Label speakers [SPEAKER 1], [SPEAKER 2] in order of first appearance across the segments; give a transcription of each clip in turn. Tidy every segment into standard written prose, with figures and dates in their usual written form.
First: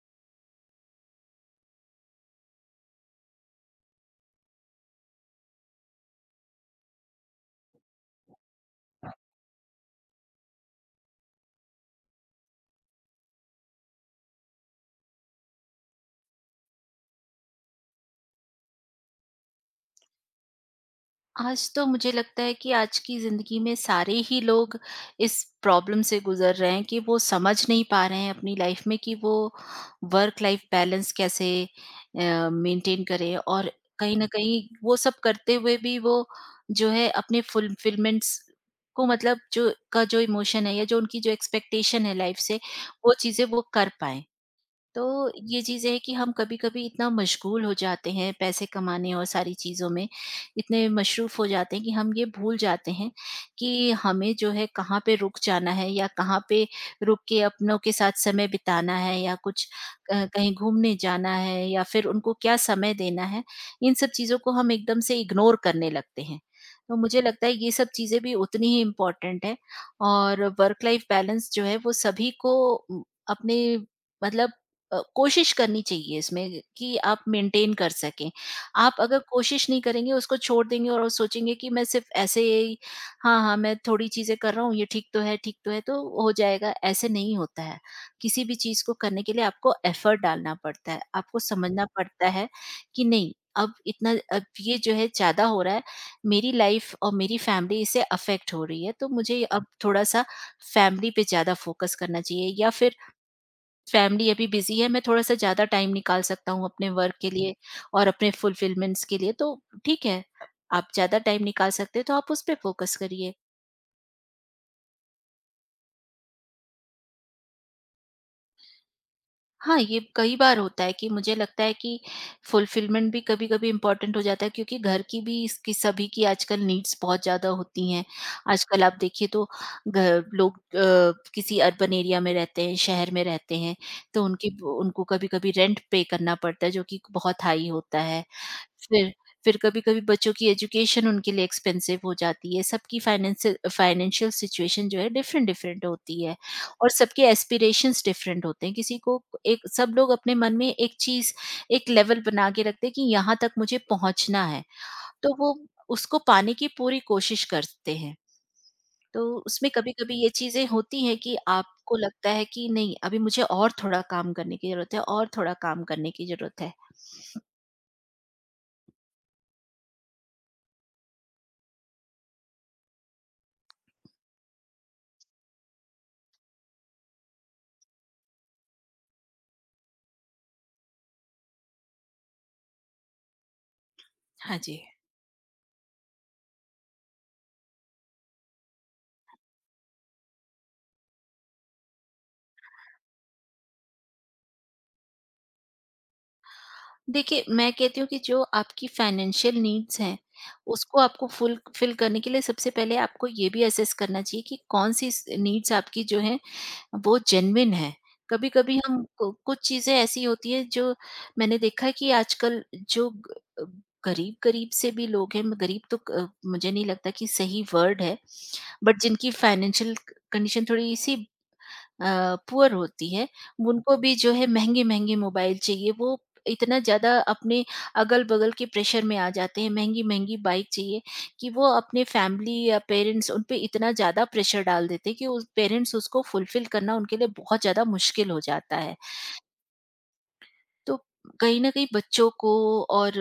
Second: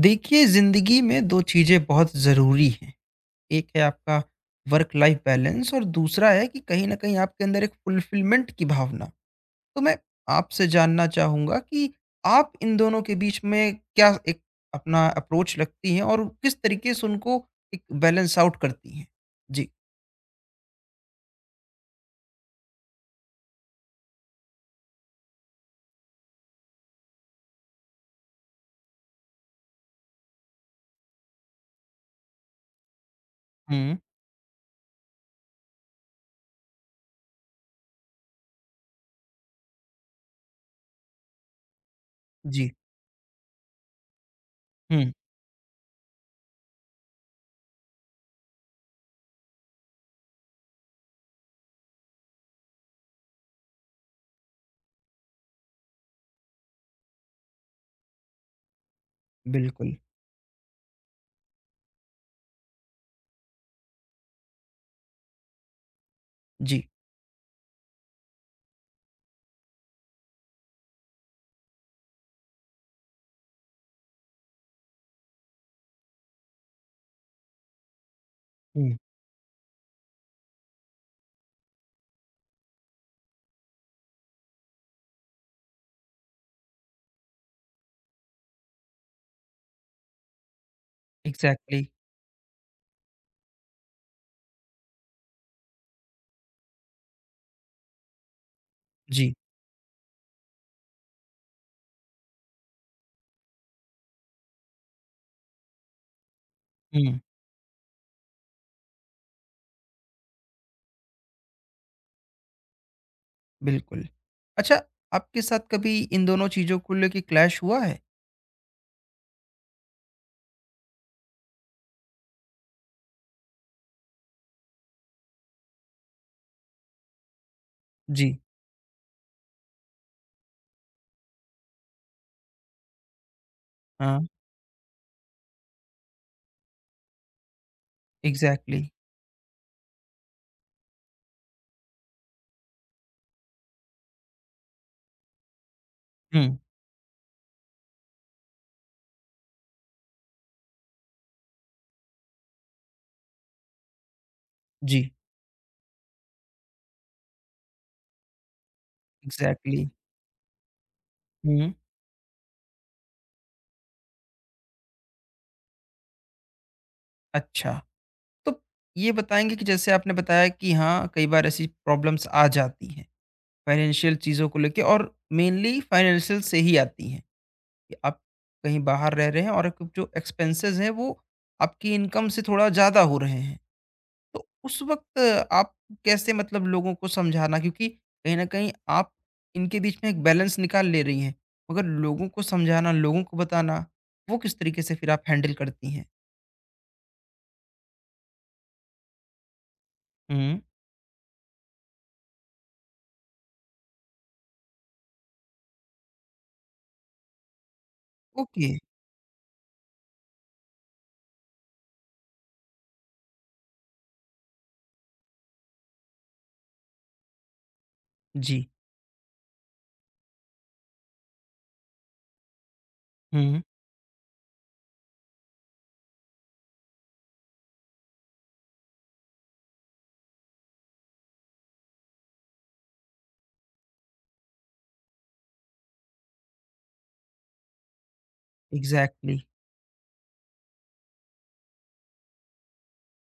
[SPEAKER 1] देखिए ज़िंदगी में दो चीज़ें बहुत ज़रूरी हैं। एक है आपका वर्क लाइफ़ बैलेंस और दूसरा है कि कहीं न कहीं आपके अंदर एक फुलफ़िलमेंट की भावना। तो मैं आपसे जानना चाहूँगा कि आप इन दोनों के बीच में क्या एक अपना अप्रोच रखती हैं और किस तरीके से उनको एक बैलेंस आउट करती हैं? जी।
[SPEAKER 2] आज तो मुझे लगता है कि आज की ज़िंदगी में सारे ही लोग इस प्रॉब्लम से गुज़र रहे हैं कि वो समझ नहीं पा रहे हैं अपनी लाइफ में कि वो वर्क लाइफ बैलेंस कैसे मेंटेन करें और
[SPEAKER 1] हुँ,
[SPEAKER 2] कहीं न कहीं वो सब करते हुए भी वो जो है अपने फुलफिलमेंट्स को मतलब जो इमोशन है या जो उनकी जो एक्सपेक्टेशन है लाइफ से,
[SPEAKER 1] जी।
[SPEAKER 2] वो चीज़ें वो कर पाएँ। तो
[SPEAKER 1] हुँ,
[SPEAKER 2] ये चीज़ है कि हम कभी-कभी इतना मशगूल हो जाते हैं पैसे कमाने और सारी चीज़ों में, इतने मशरूफ़ हो जाते हैं कि हम ये भूल जाते हैं कि हमें जो है कहाँ पे रुक जाना है या कहाँ पे रुक के अपनों के साथ समय बिताना है या कुछ
[SPEAKER 1] बिल्कुल।
[SPEAKER 2] कहीं घूमने जाना है या फिर उनको क्या समय देना है। इन सब चीज़ों को हम एकदम से इग्नोर करने लगते हैं।
[SPEAKER 1] जी।
[SPEAKER 2] तो मुझे लगता है ये सब चीज़ें भी उतनी ही इम्पोर्टेंट है, और वर्क लाइफ बैलेंस जो है वो सभी को उम, अपने मतलब कोशिश करनी चाहिए इसमें कि आप मेंटेन कर सकें।
[SPEAKER 1] हुँ,
[SPEAKER 2] आप अगर कोशिश नहीं करेंगे, उसको छोड़ देंगे और सोचेंगे कि मैं सिर्फ़ ऐसे ही हाँ, हाँ, मैं थोड़ी चीज़ें कर रहा हूँ, ये ठीक तो है, तो हो जाएगा, ऐसे नहीं होता है। किसी भी चीज़ को करने के लिए आपको एफ़र्ट डालना पड़ता है, आपको
[SPEAKER 1] एग्ज़ैक्टली।
[SPEAKER 2] समझना पड़ता है कि नहीं, अब ये जो है ज़्यादा हो रहा है, मेरी लाइफ़ और मेरी फैमिली इससे अफ़ेक्ट हो रही है, तो
[SPEAKER 1] जी।
[SPEAKER 2] मुझे अब थोड़ा-सा फैमिली पे ज़्यादा फ़ोकस करना चाहिए, या फिर फैमिली अभी बिज़ी है, मैं थोड़ा-सा ज़्यादा टाइम निकाल सकता हूँ अपने वर्क
[SPEAKER 1] हुँ,
[SPEAKER 2] के लिए और अपने फुलफिलमेंट्स के लिए, तो ठीक है, आप ज़्यादा टाइम निकाल सकते हैं, तो आप उस पे फ़ोकस करिए।
[SPEAKER 1] बिल्कुल। अच्छा, आपके साथ कभी इन दोनों चीज़ों को लेके क्लैश हुआ है?
[SPEAKER 2] हाँ, ये कई बार होता है कि मुझे लगता है कि फुलफिलमेंट भी कभी-कभी इम्पोर्टेंट हो जाता है, क्योंकि घर की भी इसकी सभी की आजकल नीड्स बहुत ज़्यादा होती हैं।
[SPEAKER 1] जी।
[SPEAKER 2] आजकल आप देखिए तो घ लोग किसी अर्बन एरिया में रहते हैं, शहर में रहते हैं,
[SPEAKER 1] हाँ,
[SPEAKER 2] तो उनकी उनको कभी-कभी रेंट पे करना पड़ता है जो कि बहुत हाई होता है।
[SPEAKER 1] एग्ज़ैक्टली।
[SPEAKER 2] फिर फिर कभी-कभी बच्चों की एजुकेशन उनके लिए एक्सपेंसिव हो जाती है। सबकी फाइनेंसियल फाइनेंशियल सिचुएशन जो है डिफरेंट-डिफरेंट होती है
[SPEAKER 1] हुँ,
[SPEAKER 2] और सबके एस्पिरेशंस डिफरेंट होते हैं। किसी को एक सब लोग अपने मन में एक लेवल बना के रखते हैं कि यहाँ तक मुझे पहुँचना है,
[SPEAKER 1] जी,
[SPEAKER 2] तो वो उसको पाने की पूरी कोशिश करते हैं। तो उसमें
[SPEAKER 1] एग्ज़ैक्टली।
[SPEAKER 2] कभी-कभी ये चीज़ें होती हैं कि
[SPEAKER 1] हुँ,
[SPEAKER 2] आपको लगता है कि नहीं, अभी मुझे और थोड़ा काम करने की ज़रूरत है और थोड़ा काम करने की ज़रूरत है।
[SPEAKER 1] अच्छा, तो ये बताएँगे कि जैसे आपने बताया कि हाँ, कई बार ऐसी प्रॉब्लम्स आ जाती हैं, फाइनेंशियल चीज़ों को लेके और मेनली फाइनेंशियल से ही आती हैं कि आप कहीं बाहर रह रहे हैं और एक जो एक्सपेंसेज़ हैं, वो आपकी इनकम से थोड़ा ज़्यादा हो रहे हैं। तो
[SPEAKER 2] हाँ जी।
[SPEAKER 1] उस वक़्त आप कैसे मतलब लोगों को समझाना क्योंकि कहीं न कहीं आप इनके बीच में एक बैलेंस निकाल ले रही हैं, मगर लोगों को समझाना, लोगों को बताना, वो किस तरीके से फिर आप हैंडल करती हैं?
[SPEAKER 2] देखिए, मैं कहती हूँ कि जो आपकी फाइनेंशियल नीड्स हैं,
[SPEAKER 1] हुँ।
[SPEAKER 2] उसको आपको फुल फिल करने के लिए सबसे पहले आपको ये भी असेस करना चाहिए कि कौन-सी स नीड्स आपकी जो हैं वो जेन्युइन है।
[SPEAKER 1] ओके,
[SPEAKER 2] कभी-कभी हम कु कुछ चीज़ें ऐसी होती हैं जो मैंने देखा है कि आजकल जो ग अ, गरीब-गरीब से भी लोग हैं, गरीब तो क मुझे नहीं लगता कि सही वर्ड है,
[SPEAKER 1] जी।
[SPEAKER 2] बट जिनकी फाइनेंशियल कंडीशन थोड़ी-सी पुअर होती है,
[SPEAKER 1] हुँ।
[SPEAKER 2] उनको भी जो है महँगे-महँगे मोबाइल चाहिए, वो इतना ज़्यादा अपने अगल-बगल के प्रेशर में आ जाते हैं, महँगी-महँगी बाइक चाहिए कि वो अपने फैमिली या पेरेंट्स उन पे इतना ज़्यादा प्रेशर डाल देते हैं कि उस पेरेंट्स उसको फुलफ़िल करना उनके लिए बहुत ज़्यादा मुश्किल हो जाता है।
[SPEAKER 1] एग्ज़ैक्टली।
[SPEAKER 2] तो कहीं न कहीं बच्चों को और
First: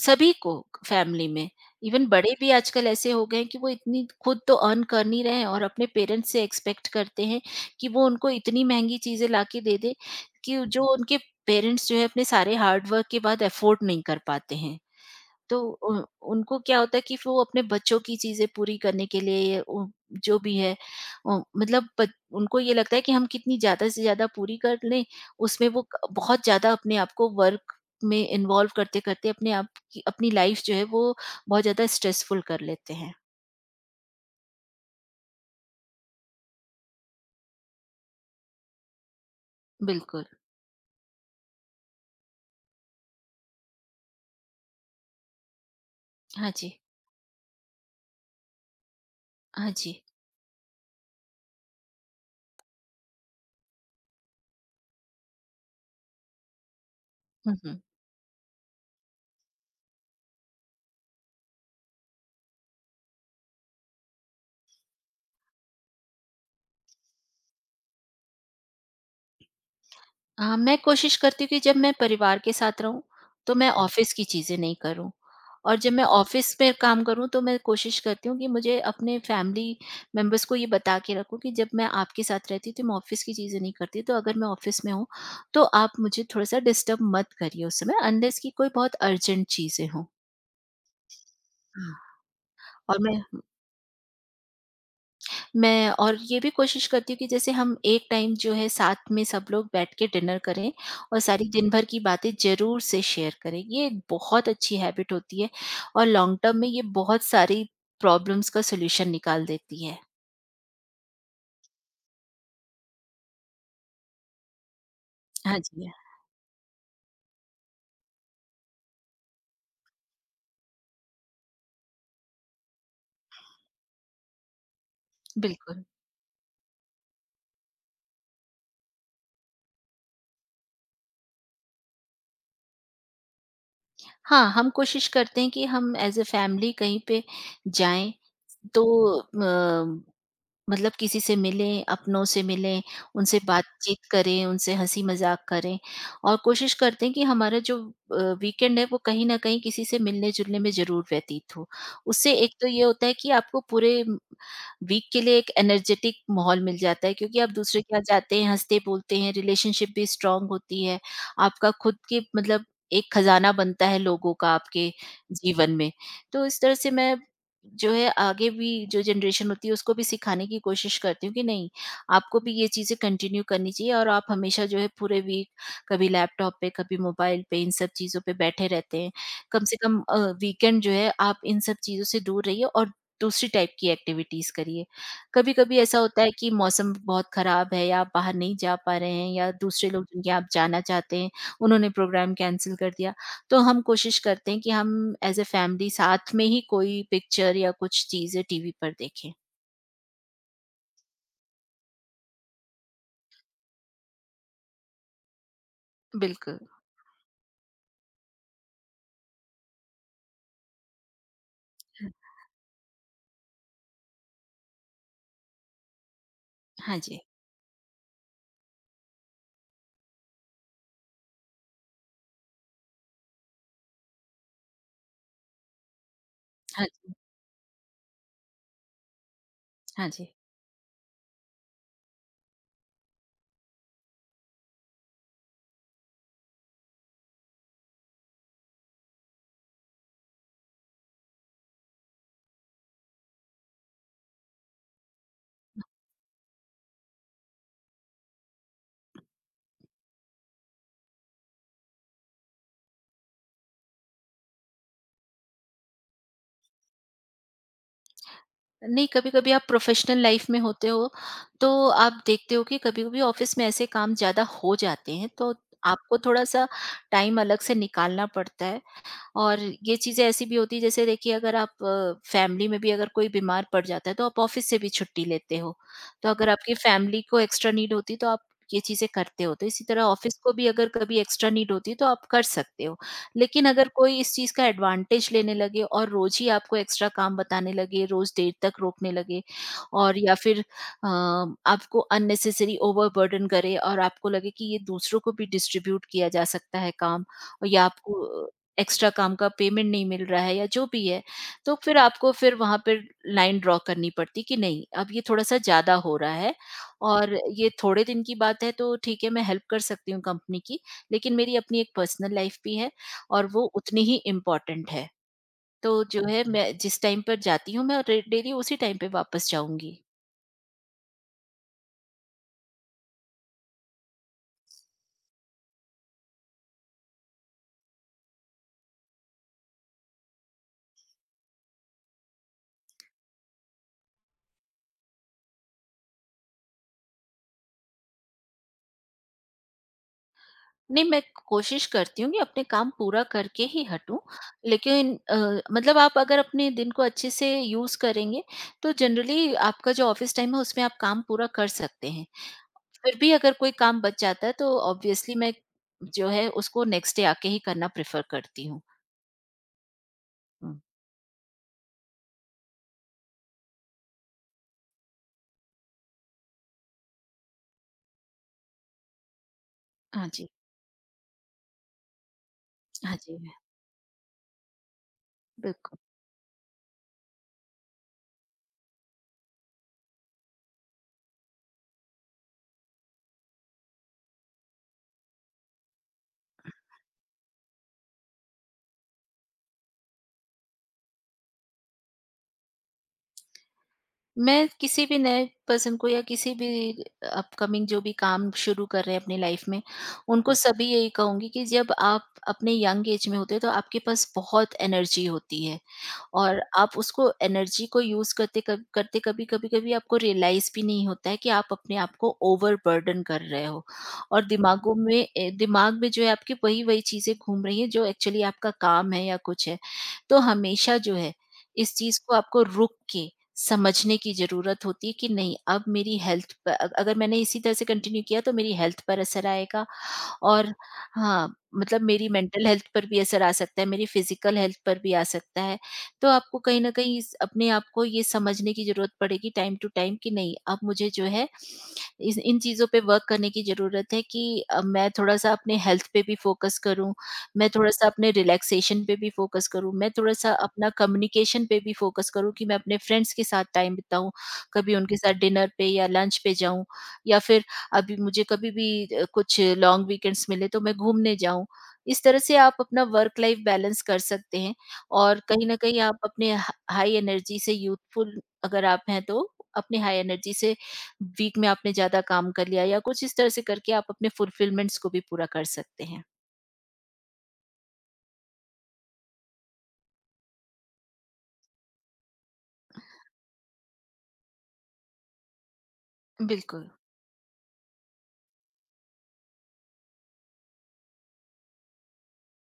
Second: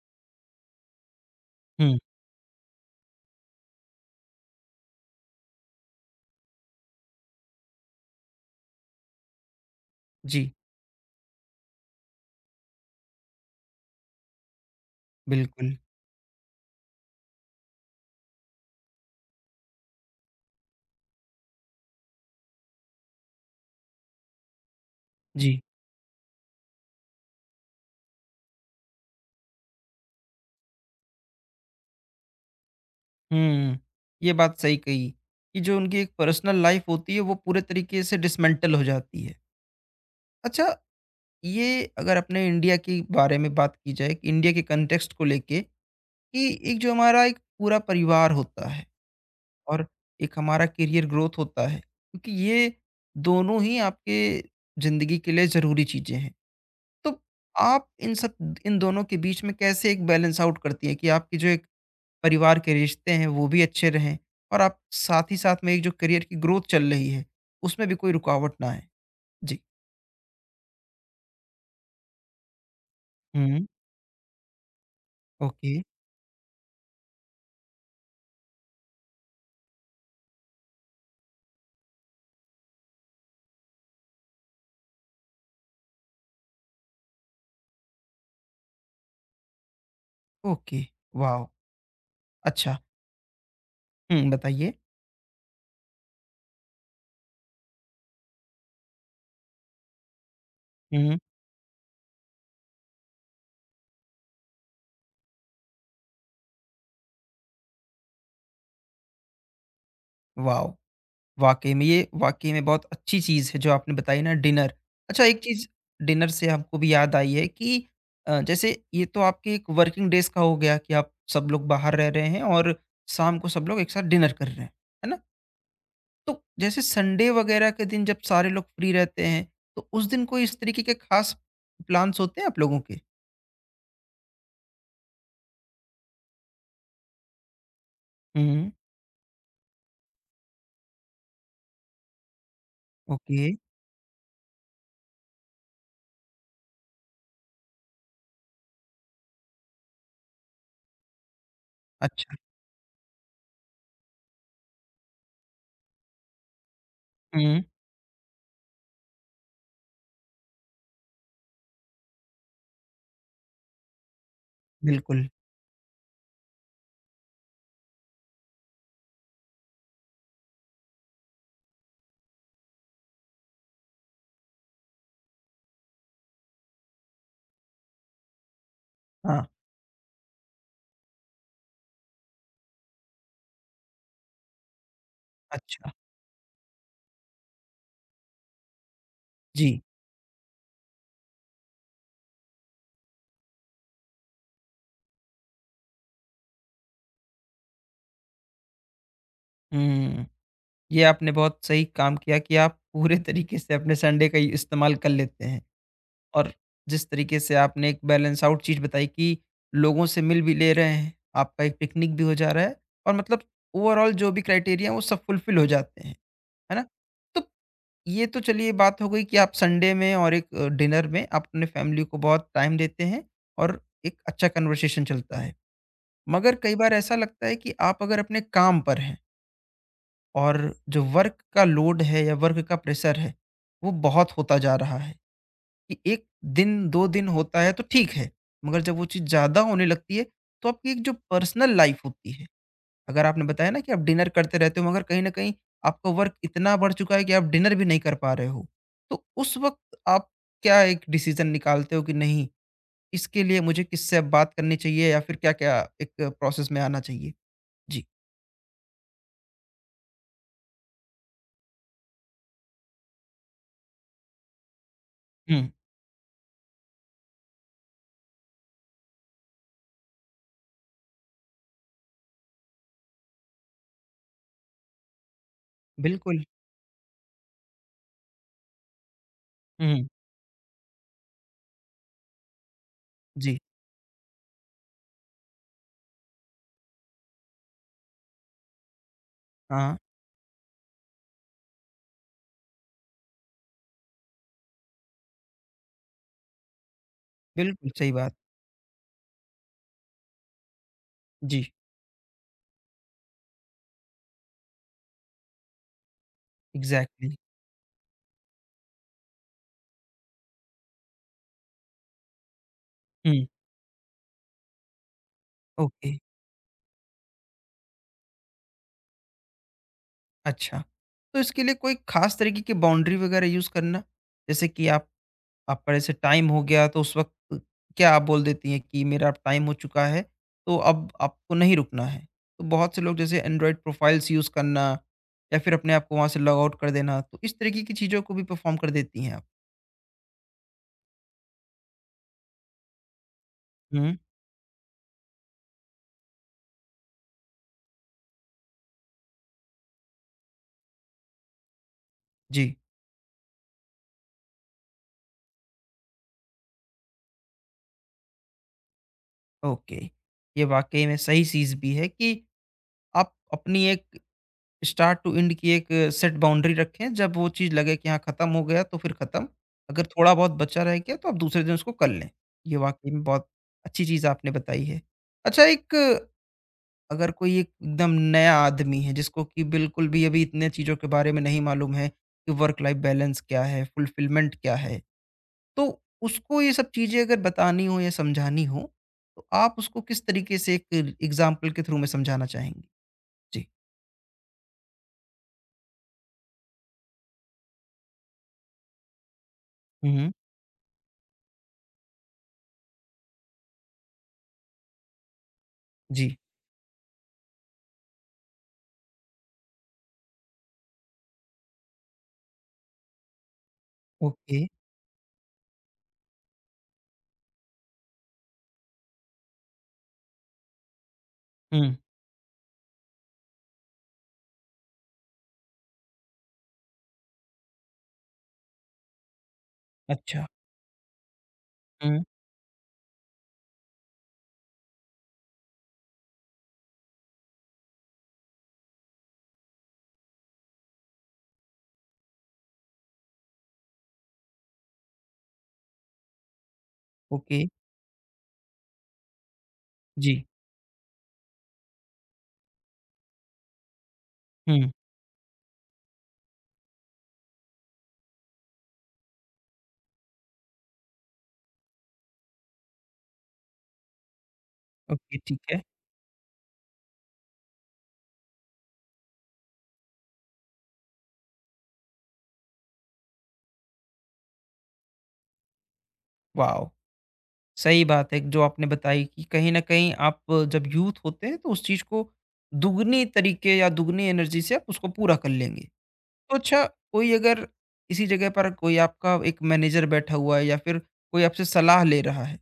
[SPEAKER 2] सभी को फैमिली में,
[SPEAKER 1] हुँ।
[SPEAKER 2] इवन बड़े भी आजकल ऐसे हो गए हैं कि वो इतनी खुद तो अर्न कर नहीं रहे हैं और अपने पेरेंट्स से एक्सपेक्ट करते हैं कि वो उनको इतनी महँगी चीज़ें ला के दे दें,
[SPEAKER 1] जी,
[SPEAKER 2] कि जो उनके पेरेंट्स जो है अपने सारे हार्ड वर्क के बाद अफ़ोर्ड नहीं कर पाते हैं। तो
[SPEAKER 1] बिल्कुल।
[SPEAKER 2] उ उनको क्या होता है कि फिर वो अपने बच्चों की चीज़ें पूरी करने के लिए उ जो भी है मतलब ब उनको ये लगता है कि हम कितनी ज़्यादा से ज़्यादा पूरी कर लें,
[SPEAKER 1] जी।
[SPEAKER 2] उसमें वो क बहुत ज़्यादा अपने आप को वर्क में इन्वॉल्व करते-करते अपने आप की अपनी लाइफ़ जो है वो बहुत ज़्यादा स्ट्रेसफुल कर लेते हैं।
[SPEAKER 1] हुँ, ये बात सही कही कि जो उनकी एक पर्सनल लाइफ़ होती है वो पूरे तरीके से डिसमेंटल हो जाती है।
[SPEAKER 2] बिल्कुल।
[SPEAKER 1] अच्छा, ये अगर अपने इंडिया के बारे में बात की जाए कि इंडिया के कॉन्टेक्स्ट को लेके कि
[SPEAKER 2] हाँ जी।
[SPEAKER 1] एक जो हमारा एक पूरा परिवार होता है
[SPEAKER 2] हाँ
[SPEAKER 1] और
[SPEAKER 2] जी।
[SPEAKER 1] एक हमारा करियर ग्रोथ होता है क्योंकि ये दोनों ही आपके ज़िंदगी के लिए ज़रूरी चीज़ें हैं। तो
[SPEAKER 2] हुँ, हुँ।
[SPEAKER 1] आप इन दोनों के बीच में कैसे एक बैलेंस आउट करती हैं कि आपके जो एक परिवार के रिश्ते हैं वो भी अच्छे रहें और आप साथ ही साथ में एक जो करियर की ग्रोथ चल रही है, उसमें भी कोई रुकावट ना आए? जी।
[SPEAKER 2] हाँ, मैं कोशिश करती हूँ कि जब मैं परिवार के साथ रहूँ, तो
[SPEAKER 1] हुँ,
[SPEAKER 2] मैं हुँ। ऑफ़िस की चीज़ें नहीं करूँ,
[SPEAKER 1] ओके,
[SPEAKER 2] और जब मैं ऑफ़िस में काम करूँ, तो मैं कोशिश करती हूँ कि मुझे अपने फैमिली मेंबर्स को ये बता के रखूँ कि जब मैं आपके साथ रहती हूँ, तो मैं ऑफ़िस की चीज़ें नहीं करती, तो अगर मैं ऑफ़िस में हूँ, तो आप मुझे थोड़ा-सा डिस्टर्ब मत करिए उस समय, अनलेस कि कोई बहुत अर्जेंट चीज़ें हों।
[SPEAKER 1] Okay, wow!
[SPEAKER 2] हाँ।
[SPEAKER 1] अच्छा।
[SPEAKER 2] और मैं
[SPEAKER 1] हुँ, बताइए।
[SPEAKER 2] मैं ये भी कोशिश करती हूँ कि जैसे हम एक टाइम जो है साथ में सब लोग बैठ के डिनर करें
[SPEAKER 1] हुँ,
[SPEAKER 2] और सारी दिन भर की बातें ज़रूर से शेयर करें। ये एक बहुत अच्छी हैबिट होती है और लॉन्ग टर्म में ये बहुत सारी प्रॉब्लम्स का सॉल्यूशन निकाल देती है।
[SPEAKER 1] वॉव! वाक़ई में बहुत अच्छी चीज़ है जो आपने बताई ना डिनर। अच्छा एक
[SPEAKER 2] हाँ
[SPEAKER 1] चीज़
[SPEAKER 2] जी, हाँ।
[SPEAKER 1] डिनर से हमको भी याद आई है कि जैसे ये तो आपके एक वर्किंग डेज़ का हो गया कि आप सब लोग बाहर रह रहे हैं और शाम को सब लोग एक साथ डिनर कर रहे हैं, है ना?
[SPEAKER 2] बिल्कुल।
[SPEAKER 1] तो जैसे संडे वग़ैरह के दिन जब सारे लोग फ्री रहते हैं, तो उस दिन कोई इस तरीके के ख़ास प्लान्स होते हैं आप लोगों के?
[SPEAKER 2] हाँ, हम कोशिश करते हैं कि हम एज़ अ फैमिली कहीं पे जाएँ,
[SPEAKER 1] हुँ,
[SPEAKER 2] तो अ, मतलब किसी से मिलें, अपनों से मिलें, उनसे
[SPEAKER 1] ओके,
[SPEAKER 2] बातचीत करें, उनसे हँसी मज़ाक करें, और कोशिश करते हैं कि हमारा जो अ, वीकेंड है वो कहीं न कहीं किसी से मिलने-जुलने में ज़रूर व्यतीत हो। उससे
[SPEAKER 1] अच्छा।
[SPEAKER 2] एक तो ये होता है कि आपको पूरे वीक के लिए एक एनर्जेटिक माहौल मिल जाता है, क्योंकि आप
[SPEAKER 1] हुँ,
[SPEAKER 2] दूसरे के यहाँ जाते हैं, हँसते बोलते हैं, रिलेशनशिप भी स्ट्रॉन्ग होती है। आपका खुद के मतलब एक खज़ाना बनता है लोगों का आपके
[SPEAKER 1] बिल्कुल।
[SPEAKER 2] जीवन में। तो इस तरह से मैं जो है आगे भी जो जनरेशन होती है उसको भी सिखाने की कोशिश करती हूँ कि नहीं, आपको भी ये चीजें कंटिन्यू करनी चाहिए। और आप हमेशा जो है पूरे वीक कभी लैपटॉप पे कभी मोबाइल पे इन सब चीजों पे बैठे रहते हैं,
[SPEAKER 1] हाँ,
[SPEAKER 2] कम से कम वीकेंड जो है आप इन सब चीजों से दूर रहिए और दूसरी टाइप की एक्टिविटीज करिए। कभी कभी
[SPEAKER 1] अच्छा।
[SPEAKER 2] ऐसा होता है कि मौसम बहुत खराब है या आप बाहर नहीं जा पा रहे हैं या
[SPEAKER 1] जी।
[SPEAKER 2] दूसरे लोग जिनके आप जाना चाहते हैं उन्होंने प्रोग्राम कैंसिल कर दिया, तो हम कोशिश करते हैं कि हम एज़ अ फैमिली साथ में ही कोई पिक्चर या कुछ चीज़ें टीवी पर देखें।
[SPEAKER 1] हुँ। ये आपने बहुत सही काम किया कि आप पूरे तरीके से अपने संडे का ही इस्तेमाल कर लेते हैं और
[SPEAKER 2] बिल्कुल।
[SPEAKER 1] जिस तरीके से आपने एक बैलेंस आउट चीज़ बताई कि लोगों से मिल भी ले रहे हैं, आपका एक
[SPEAKER 2] हाँ,
[SPEAKER 1] पिकनिक भी हो जा रहा है और मतलब ओवरऑल जो भी क्राइटेरिया है वो सब फुलफिल हो जाते हैं, है ना?
[SPEAKER 2] हाँ जी,
[SPEAKER 1] तो ये तो चलिए बात हो गई कि आप संडे में और एक डिनर में आप अपने फैमिली को बहुत टाइम देते हैं और एक अच्छा कन्वर्सेशन चलता है। मगर कई
[SPEAKER 2] हाँ
[SPEAKER 1] बार
[SPEAKER 2] जी,
[SPEAKER 1] ऐसा लगता है कि आप अगर अपने काम पर हैं
[SPEAKER 2] हाँ जी।
[SPEAKER 1] और जो वर्क का लोड है या वर्क का प्रेशर है, वो बहुत होता जा रहा है कि 1 दिन, 2 दिन होता है तो ठीक है, मगर जब वो चीज़ ज़्यादा होने लगती है, तो आपकी एक जो पर्सनल लाइफ़ होती है, अगर आपने बताया ना कि आप डिनर करते रहते हो मगर कहीं न कहीं आपका वर्क इतना बढ़ चुका है कि आप डिनर भी नहीं कर पा रहे हो, तो उस वक़्त आप क्या एक डिसीज़न निकालते हो कि नहीं, इसके लिए मुझे किससे अब बात करनी चाहिए या फिर क्या-क्या एक प्रोसेस में आना चाहिए? जी।
[SPEAKER 2] नहीं, कभी-कभी आप प्रोफ़ेशनल लाइफ़ में होते हो, तो आप देखते हो कि कभी-कभी ऑफ़िस में ऐसे काम ज़्यादा हो जाते हैं, तो
[SPEAKER 1] हुँ,
[SPEAKER 2] आपको थोड़ा-सा टाइम अलग से निकालना पड़ता है। और ये चीज़ें ऐसी भी होती है, जैसे देखिए अगर आप फैमिली में भी अगर कोई बीमार पड़ जाता है तो आप ऑफिस से भी छुट्टी लेते हो। तो
[SPEAKER 1] बिल्कुल।
[SPEAKER 2] अगर आपकी फैमिली को एक्स्ट्रा नीड होती है तो आप ये चीज़ें करते हो। तो इसी
[SPEAKER 1] हुँ,
[SPEAKER 2] तरह
[SPEAKER 1] हुँ।
[SPEAKER 2] ऑफिस को भी अगर कभी एक्स्ट्रा नीड होती है तो आप कर सकते हो।
[SPEAKER 1] जी।
[SPEAKER 2] लेकिन अगर कोई इस चीज़ का एडवांटेज लेने लगे और रोज़ ही आपको एक्स्ट्रा काम बताने लगे, रोज़ देर तक रोकने लगे,
[SPEAKER 1] हाँ, हाँ।
[SPEAKER 2] और या फिर आपको अननेसेसरी ओवरबर्डन करे और आपको लगे कि ये दूसरों को भी डिस्ट्रीब्यूट किया जा सकता है काम, और या
[SPEAKER 1] बिल्कुल, सही बात।
[SPEAKER 2] आपको एक्स्ट्रा काम का पेमेंट नहीं मिल रहा है या जो भी है,
[SPEAKER 1] जी,
[SPEAKER 2] तो फिर आपको फिर वहाँ पे लाइन ड्रॉ करनी पड़ती कि नहीं, अब ये थोड़ा-सा ज़्यादा हो रहा है,
[SPEAKER 1] इग्ज़ैक्टली।
[SPEAKER 2] और ये थोड़े दिन की बात है तो ठीक है, मैं हेल्प कर सकती हूँ कंपनी की, लेकिन मेरी अपनी एक पर्सनल लाइफ भी है
[SPEAKER 1] हुँ,
[SPEAKER 2] और वो उतनी ही इम्पोर्टेंट है। तो
[SPEAKER 1] ओके,
[SPEAKER 2] जो है मैं जिस टाइम पर जाती हूँ मैं रे डेली उसी टाइम पे वापस जाऊँगी।
[SPEAKER 1] अच्छा। तो इसके लिए कोई ख़ास तरीके की बाउंड्री वग़ैरह यूज़ करना? जैसे कि आप आपका जैसे टाइम हो गया तो उस वक़्त क्या आप बोल देती हैं कि मेरा अब टाइम हो चुका है, तो अब आपको नहीं रुकना है? तो बहुत से लोग जैसे एंड्रॉयड प्रोफ़ाइल्स यूज़ करना या फिर अपने आप को वहाँ से लॉग आउट कर देना, तो इस तरीके की चीज़ों को भी परफ़ॉर्म कर देती हैं आप?
[SPEAKER 2] नहीं, मैं कोशिश करती हूँ कि अपने काम पूरा करके ही
[SPEAKER 1] हुँ।
[SPEAKER 2] हटूँ, लेकिन मतलब आप अगर अपने दिन को अच्छे से यूज़ करेंगे, तो जनरली आपका जो ऑफ़िस टाइम है, उसमें आप काम पूरा कर सकते हैं।
[SPEAKER 1] जी,
[SPEAKER 2] फिर भी अगर कोई काम बच जाता है, तो ऑब्वियसली मैं जो है, उसको नेक्स्ट डे आके ही करना प्रेफ़र करती हूँ।
[SPEAKER 1] ओके। ये
[SPEAKER 2] हुँ।
[SPEAKER 1] वाक़ई में सही चीज़ भी है कि आप अपनी एक स्टार्ट टू एंड की एक सेट बाउंड्री रखें, जब वो चीज़ लगे कि हाँ, ख़त्म हो गया तो फिर ख़त्म, अगर
[SPEAKER 2] हाँ
[SPEAKER 1] थोड़ा
[SPEAKER 2] जी।
[SPEAKER 1] बहुत बचा रह गया तो आप दूसरे दिन उसको कर लें। ये वाक़ई
[SPEAKER 2] हाँ
[SPEAKER 1] में
[SPEAKER 2] जी,
[SPEAKER 1] बहुत अच्छी चीज़ आपने बताई है। अच्छा एक
[SPEAKER 2] बिल्कुल।
[SPEAKER 1] अगर कोई एक एकदम नया आदमी है जिसको कि बिल्कुल भी अभी इतने चीज़ों के बारे में नहीं मालूम है कि वर्क लाइफ़ बैलेंस क्या है, फुलफ़िलमेंट क्या है? तो उसको ये सब चीज़ें अगर बतानी हो या समझानी हो, तो आप उसको किस तरीके से एक एग्ज़ाम्पल के थ्रू में समझाना चाहेंगी? जी।
[SPEAKER 2] मैं किसी भी नए पर्सन को या किसी भी अपकमिंग जो भी काम शुरू कर रहे हैं अपनी लाइफ में,
[SPEAKER 1] हुँ, हुँ।
[SPEAKER 2] उनको हुँ। सभी यही कहूँगी कि जब आप अपने यंग एज में होते हो तो आपके पास बहुत एनर्जी होती है।
[SPEAKER 1] जी।
[SPEAKER 2] और आप उसको एनर्जी को यूज़ करते कब करते कभी कभी-कभी आपको रियलाइज़ भी नहीं होता है कि आप अपने आप को ओवरबर्डन कर रहे हो, और
[SPEAKER 1] ओके।
[SPEAKER 2] दिमाग में जो है आपकी वही-वही चीज़ें घूम रही हैं जो एक्चुअली आपका काम है या कुछ है। तो हमेशा जो है इस
[SPEAKER 1] हुँ।
[SPEAKER 2] चीज़ को आपको रुक के समझने की ज़रूरत होती है कि नहीं, अब मेरी हेल्थ प अ अगर मैंने इसी तरह से कंटिन्यू किया तो मेरी हेल्थ पर असर आएगा,
[SPEAKER 1] अच्छा,
[SPEAKER 2] और हाँ, मतलब
[SPEAKER 1] हुँ,
[SPEAKER 2] मेरी मेंटल हेल्थ पर भी असर आ सकता है, मेरी फिज़िकल हेल्थ पर भी आ सकता है। तो आपको कहीं न कहीं इस अपने आप को ये समझने की ज़रूरत पड़ेगी टाइम टू टाइम कि नहीं, अब मुझे जो है इस इन चीज़ों पे वर्क करने की ज़रूरत है कि मैं थोड़ा-सा अपने हेल्थ पे भी फ़ोकस करूँ,
[SPEAKER 1] ओके,
[SPEAKER 2] मैं थोड़ा-सा अपने रिलैक्सेशन पे भी फ़ोकस करूँ, मैं
[SPEAKER 1] जी,
[SPEAKER 2] थोड़ा-सा अपना कम्युनिकेशन पे भी फ़ोकस करूँ कि मैं अपने फ्रेंड्स के साथ टाइम बिताऊँ,
[SPEAKER 1] हुँ,
[SPEAKER 2] कभी उनके साथ डिनर पे या लंच पे जाऊँ, या फिर अभी मुझे कभी भी कुछ लॉन्ग वीकेंड्स मिले तो मैं घूमने जाऊँ। इस तरह से आप अपना वर्क लाइफ़ बैलेंस कर सकते हैं,
[SPEAKER 1] ओके,
[SPEAKER 2] और
[SPEAKER 1] ठीक
[SPEAKER 2] कहीं न
[SPEAKER 1] है।
[SPEAKER 2] कहीं आप अपने हा हाई एनर्जी से यूथफुल अगर आप हैं तो अपने हाई एनर्जी से वीक में आपने ज़्यादा काम कर लिया या कुछ इस तरह से करके आप अपने फुलफिलमेंट्स को भी पूरा कर सकते हैं।
[SPEAKER 1] वॉव! सही बात है जो आपने बताई कि कहीं न कहीं आप जब यूथ होते हैं तो उस चीज़ को दुगनी तरीके या दुगनी एनर्जी से आप उसको पूरा कर लेंगे। तो अच्छा
[SPEAKER 2] बिल्कुल।
[SPEAKER 1] कोई अगर किसी जगह पर कोई आपका एक मैनेजर बैठा हुआ है या फिर कोई आपसे सलाह ले रहा है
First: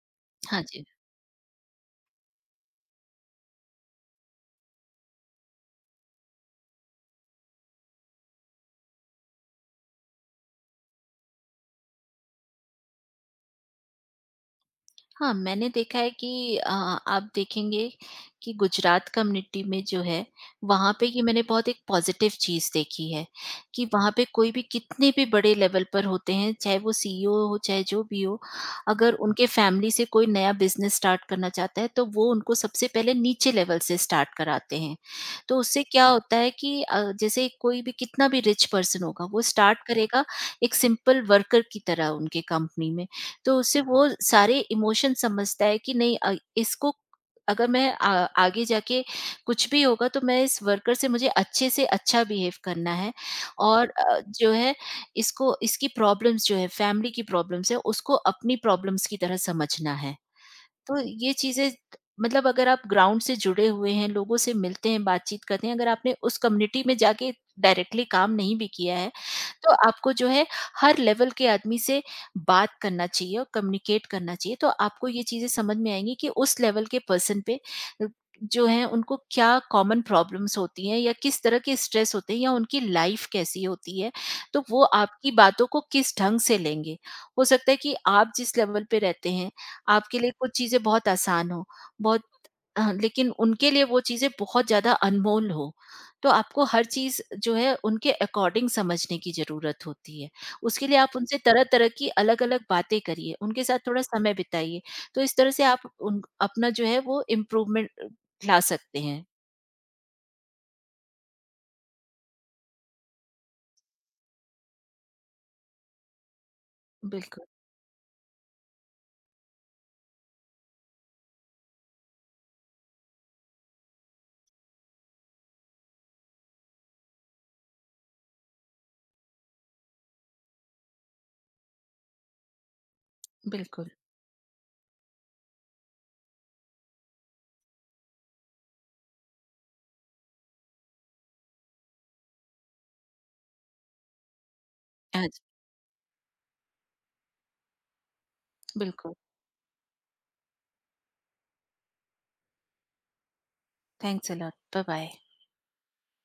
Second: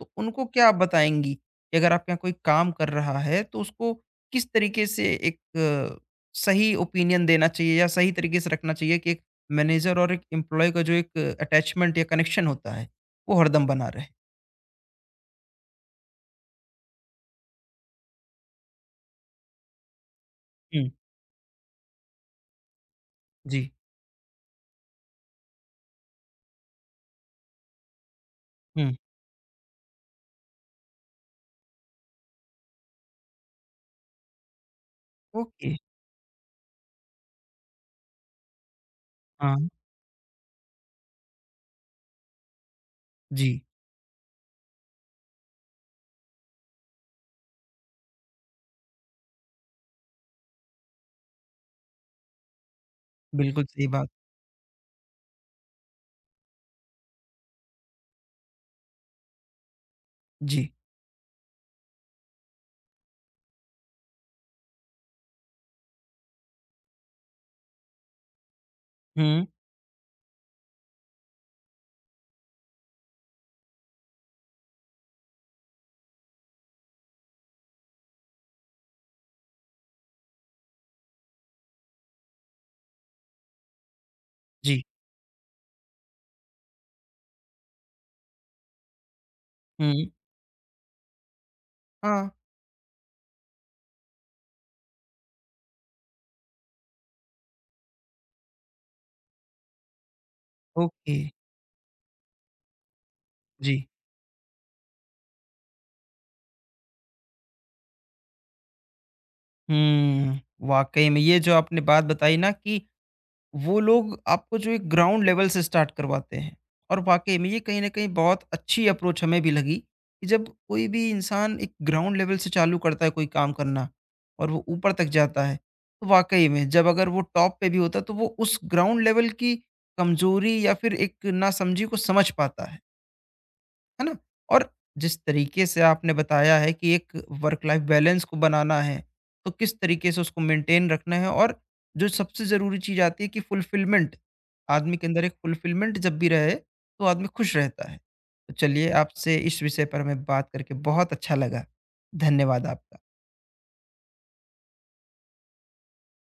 [SPEAKER 1] तो उनको
[SPEAKER 2] हाँ
[SPEAKER 1] क्या आप
[SPEAKER 2] जी।
[SPEAKER 1] बताएंगी कि अगर आपके यहाँ कोई काम कर रहा है तो उसको किस तरीके से एक अ, सही ओपिनियन देना चाहिए या सही तरीके से रखना चाहिए कि एक मैनेजर और एक एम्प्लॉय का जो एक अटैचमेंट या कनेक्शन होता है वो हरदम बना रहे।
[SPEAKER 2] हाँ, मैंने देखा है कि आप देखेंगे कि गुजरात कम्युनिटी में जो है,
[SPEAKER 1] हम्म।
[SPEAKER 2] वहाँ पे ये मैंने बहुत एक पॉज़िटिव चीज़ देखी है
[SPEAKER 1] जी।
[SPEAKER 2] कि वहाँ पे कोई भी कितने भी बड़े लेवल पर होते हैं, चाहे वो सीईओ हो, चाहे जो भी हो,
[SPEAKER 1] हम्म।
[SPEAKER 2] अगर उनके फैमिली से कोई नया बिज़नेस स्टार्ट करना चाहता है, तो वो उनको सबसे पहले नीचे लेवल से स्टार्ट कराते हैं। तो
[SPEAKER 1] ओके।
[SPEAKER 2] उससे क्या होता है कि जैसे कोई भी कितना भी रिच पर्सन होगा, वो
[SPEAKER 1] हाँ
[SPEAKER 2] स्टार्ट करेगा एक सिंपल वर्कर की तरह उनके कंपनी में।
[SPEAKER 1] जी।
[SPEAKER 2] तो उससे वो सारे इमोशन समझता है कि नहीं, इसको अगर मैं आगे जाके कुछ भी होगा तो मैं इस वर्कर से मुझे अच्छे से अच्छा बिहेव करना है,
[SPEAKER 1] बिल्कुल सही
[SPEAKER 2] और
[SPEAKER 1] बात।
[SPEAKER 2] जो है इसको इसकी प्रॉब्लम्स जो है फैमिली की प्रॉब्लम्स है उसको अपनी प्रॉब्लम्स की तरह समझना है।
[SPEAKER 1] जी।
[SPEAKER 2] तो ये चीज़ें मतलब अगर आप ग्राउंड से जुड़े हुए हैं, लोगों से मिलते हैं, बातचीत करते हैं, अगर आपने उस कम्युनिटी में जाके डायरेक्टली काम नहीं भी किया है,
[SPEAKER 1] हम्म।
[SPEAKER 2] तो आपको जो है हर लेवल के आदमी से बात करना चाहिए और कम्युनिकेट करना चाहिए। तो आपको ये चीज़ें समझ में आएँगी कि उस लेवल के पर्सन पे अ, जो है उनको क्या कॉमन प्रॉब्लम्स होती हैं या किस तरह के स्ट्रेस होते हैं या उनकी लाइफ़ कैसी होती है। तो
[SPEAKER 1] जी।
[SPEAKER 2] वो आपकी बातों को किस ढंग से लेंगे। हो सकता है कि आप जिस लेवल पे रहते हैं
[SPEAKER 1] हम्म।
[SPEAKER 2] आपके लिए कुछ चीज़ें बहुत आसान हो, बहुत
[SPEAKER 1] हाँ।
[SPEAKER 2] लेकिन उनके लिए वो चीज़ें बहुत ज़्यादा अनमोल हो। तो आपको हर चीज़ जो है उनके अकॉर्डिंग समझने की ज़रूरत होती है। उसके लिए
[SPEAKER 1] ओके।
[SPEAKER 2] आप उनसे तरह-तरह की अलग-अलग बातें करिए, उनके
[SPEAKER 1] जी।
[SPEAKER 2] साथ थोड़ा समय बिताइए। तो इस तरह से आप उन अपना जो है वो इम्प्रूवमेंट ला सकते हैं।
[SPEAKER 1] हुँ, वाक़ई में ये जो आपने बात बताई ना कि वो लोग आपको जो एक ग्राउंड लेवल से स्टार्ट करवाते हैं और वाक़ई
[SPEAKER 2] बिल्कुल,
[SPEAKER 1] में ये कहीं न कहीं बहुत अच्छी अप्रोच हमें भी लगी कि जब कोई भी इंसान एक ग्राउंड लेवल से चालू करता है कोई काम करना और वो ऊपर तक जाता है, तो वाक़ई में जब अगर वो टॉप पे भी होता है तो वो उस ग्राउंड लेवल की कमज़ोरी या फिर एक नासमझी को समझ पाता है।
[SPEAKER 2] बिल्कुल।
[SPEAKER 1] है ना? और जिस तरीके से आपने बताया है कि एक वर्क लाइफ बैलेंस को बनाना है, तो किस तरीके से उसको मेंटेन रखना है और जो सबसे ज़रूरी चीज़ आती है कि फ़ुलफ़िलमेंट, आदमी के अंदर
[SPEAKER 2] हाँ
[SPEAKER 1] एक
[SPEAKER 2] जी,
[SPEAKER 1] फ़ुलफ़िलमेंट जब भी रहे, तो आदमी खुश रहता है। तो चलिए
[SPEAKER 2] बिल्कुल।
[SPEAKER 1] आपसे इस विषय पर हमें बात करके बहुत अच्छा लगा। धन्यवाद आपका।
[SPEAKER 2] Thanks a lot. बाय-बाय।